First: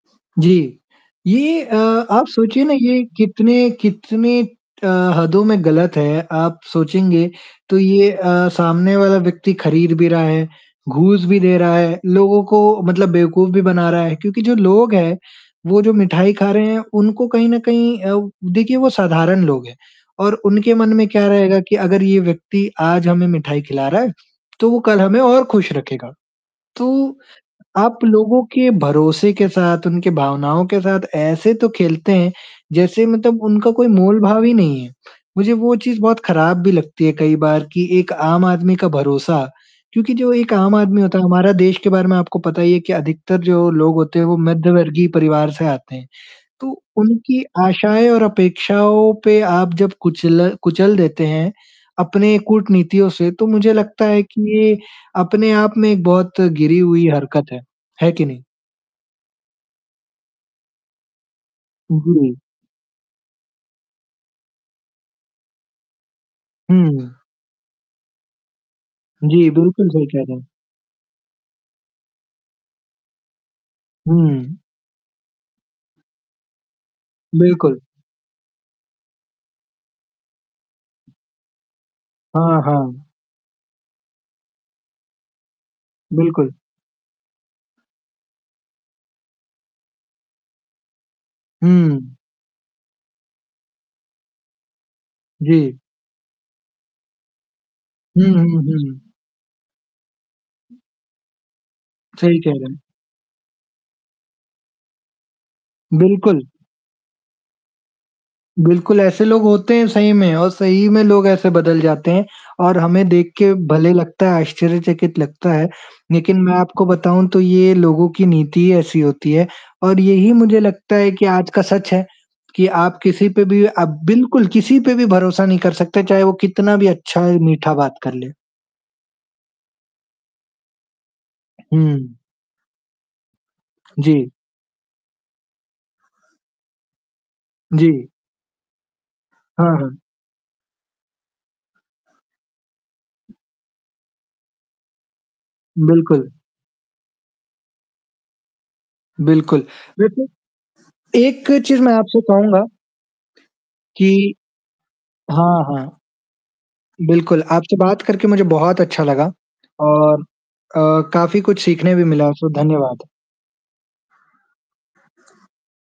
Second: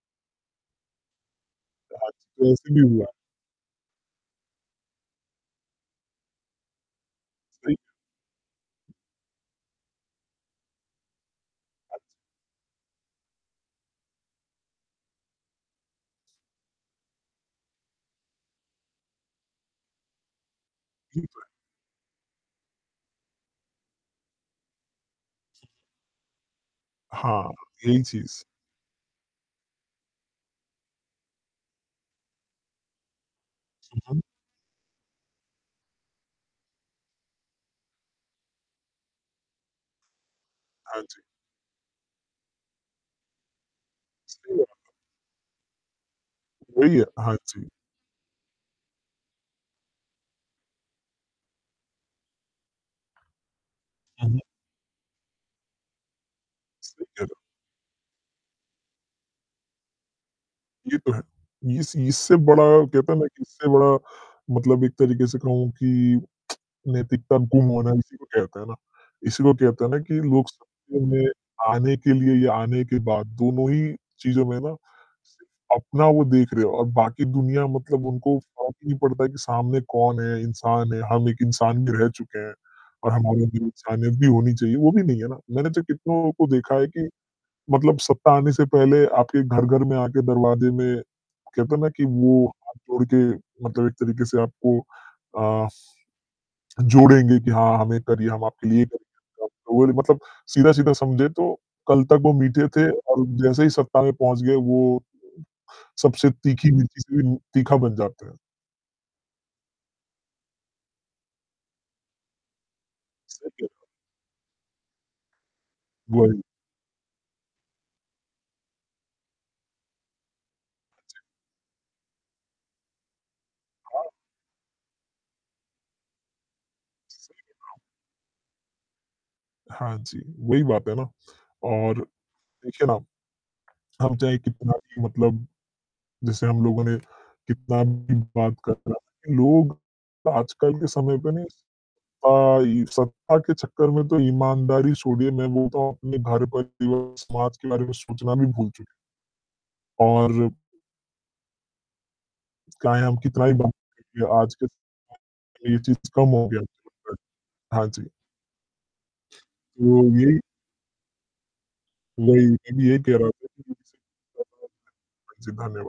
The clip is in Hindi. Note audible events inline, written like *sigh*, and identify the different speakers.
Speaker 1: जी। ये अ,
Speaker 2: तो
Speaker 1: आप
Speaker 2: अच्छा, तो
Speaker 1: सोचिए ना
Speaker 2: ऐसे भी
Speaker 1: ये
Speaker 2: हुआ है?
Speaker 1: कितने कितने अ, हदों में गलत है, आप सोचेंगे
Speaker 2: सही।
Speaker 1: तो ये अ, सामने वाला व्यक्ति खरीद भी रहा है, घूस भी दे रहा है।
Speaker 2: अच्छा।
Speaker 1: लोगों को मतलब बेवकूफ भी बना रहा है। क्योंकि जो लोग हैं, वो जो मिठाई खा रहे हैं, उनको कहीं न कहीं अ, देखिये वो साधारण लोग हैं और उनके मन में
Speaker 2: जी
Speaker 1: क्या
Speaker 2: *unintelligible*
Speaker 1: रहेगा की अगर ये व्यक्ति आज हमें मिठाई खिला रहा है, तो वो कल हमें और खुश रखेगा। तो
Speaker 2: हाँ,
Speaker 1: आप
Speaker 2: यही
Speaker 1: लोगों
Speaker 2: चीज़।
Speaker 1: के भरोसे के साथ उनकी भावनाओं के साथ ऐसे तो खेलते हैं जैसे मतलब उनका कोई मोल
Speaker 2: उहुँ।
Speaker 1: भाव ही नहीं है। मुझे वो चीज़ बहुत खराब भी लगती है कई बार कि एक आम आदमी का भरोसा क्योंकि जो एक आम आदमी
Speaker 2: हाँ
Speaker 1: होता
Speaker 2: जी।
Speaker 1: है हमारा देश के बारे में आपको पता ही है कि अधिकतर जो लोग होते हैं वो
Speaker 2: सही बात।
Speaker 1: मध्यवर्गीय परिवार से आते हैं तो
Speaker 2: वही है, हाँ
Speaker 1: उनकी
Speaker 2: जी।
Speaker 1: आशाएँ और अपेक्षाओं पे आप जब कुचल कुचल देते हैं अपने कूटनीतियों से तो मुझे लगता है
Speaker 2: उहुँ।
Speaker 1: कि ये अपने आप में एक बहुत गिरी
Speaker 2: सही
Speaker 1: हुई
Speaker 2: कह रहे हो।
Speaker 1: हरकत है, है कि नहीं?
Speaker 2: ये तो है। इस
Speaker 1: जी।
Speaker 2: इससे बड़ा कहते है ना कि इससे बड़ा मतलब एक तरीके से कहूँ कि
Speaker 1: हुँ।
Speaker 2: नैतिकता गुम होना है इसी को कहते हैं ना। इसी
Speaker 1: जी,
Speaker 2: को कहते
Speaker 1: बिल्कुल
Speaker 2: हैं ना
Speaker 1: सही
Speaker 2: कि
Speaker 1: कह रहे हैं।
Speaker 2: लोग *unintelligible* में आने के लिए या आने के बाद दोनों ही चीज़ों में
Speaker 1: हुँ।
Speaker 2: ना सिर्फ अपना वो देख रहे हो और बाकी दुनिया
Speaker 1: बिल्कुल।
Speaker 2: मतलब उनको फ़र्क ही नहीं पड़ता है कि सामने कौन है? इंसान है हम एक इंसान भी रह चुके हैं।
Speaker 1: हाँ, हाँ।
Speaker 2: और हमारा जो इंसानियत भी होनी चाहिए। वो भी नहीं है ना। मैंने तो कितनों को
Speaker 1: बिल्कुल।
Speaker 2: देखा है कि, मतलब सत्ता आने से पहले आपके घर घर में आके दरवाजे में कहते है ना कि
Speaker 1: हुँ।
Speaker 2: वो हाथ जोड़ के मतलब एक तरीके से आपको अ,
Speaker 1: जी।
Speaker 2: जोड़ेंगे कि हाँ हें ये
Speaker 1: हुँ,
Speaker 2: करिए, हम
Speaker 1: हुँ,
Speaker 2: आपके लिए
Speaker 1: हुँ।
Speaker 2: करेंगे। तो वो रि मतलब सीधा-सीधा समझे तो कल तक वो
Speaker 1: सही कह
Speaker 2: मीठे
Speaker 1: रहे हैं।
Speaker 2: थे और जैसे ही सत्ता में पहुँच गए वो सबसे
Speaker 1: बिल्कुल।
Speaker 2: तीखी मिर्ची से उ तीखा बन जाते हैं।
Speaker 1: बिल्कुल ऐसे लोग होते हैं सही में और सही में लोग ऐसे बदल जाते हैं और हमें देख के
Speaker 2: *unintelligible*
Speaker 1: भले लगता है आश्चर्यचकित लगता है लेकिन
Speaker 2: वही।
Speaker 1: मैं आपको बताऊँ तो ये लोगों की नीति ही ऐसी होती है और यही मुझे लगता है कि आज का सच है कि आप किसी पे भी आप
Speaker 2: हाँ।
Speaker 1: बिल्कुल, किसी पे भी भरोसा नहीं कर सकते चाहे वो कितना भी अच्छा,
Speaker 2: सही
Speaker 1: मीठा
Speaker 2: कहा।
Speaker 1: बात कर ले।
Speaker 2: हाँ जी, वही बात है ना। और
Speaker 1: हुँ।
Speaker 2: देखिए ना, हम
Speaker 1: जी।
Speaker 2: चाहे कितना भी मतलब जैसे हम लोगों ने कितना
Speaker 1: जी।
Speaker 2: भी बात कर रहा है।
Speaker 1: हाँ,
Speaker 2: लोग
Speaker 1: हाँ।
Speaker 2: आजकल के समय पे ना स अ, ये सत्ता के चक्कर में तो ईमानदारी छोड़िए मैं बोलता हूँ अपने
Speaker 1: बिल्कुल।
Speaker 2: *unintelligible* समाज के बारे में सोचना भी भूल चुके हैं।
Speaker 1: बिल्कुल। देखिए,
Speaker 2: और
Speaker 1: एक चीज़ मैं आपसे कहूँगा
Speaker 2: चाहे हम कितना ही बात
Speaker 1: कि
Speaker 2: करें आज के स
Speaker 1: हाँ,
Speaker 2: ये
Speaker 1: हाँ।
Speaker 2: चीज़ कम हो गया *unintelligible*
Speaker 1: बिल्कुल। आपसे
Speaker 2: हाँ
Speaker 1: बात
Speaker 2: जी।
Speaker 1: करके मुझे बहुत अच्छा लगा
Speaker 2: तो
Speaker 1: और
Speaker 2: यही
Speaker 1: अ, काफ़ी कुछ सीखने भी मिला,
Speaker 2: वही
Speaker 1: सो
Speaker 2: मैं भी यही
Speaker 1: धन्यवाद।
Speaker 2: कह रहा था *unintelligible* हाँ जी धन्यवाद।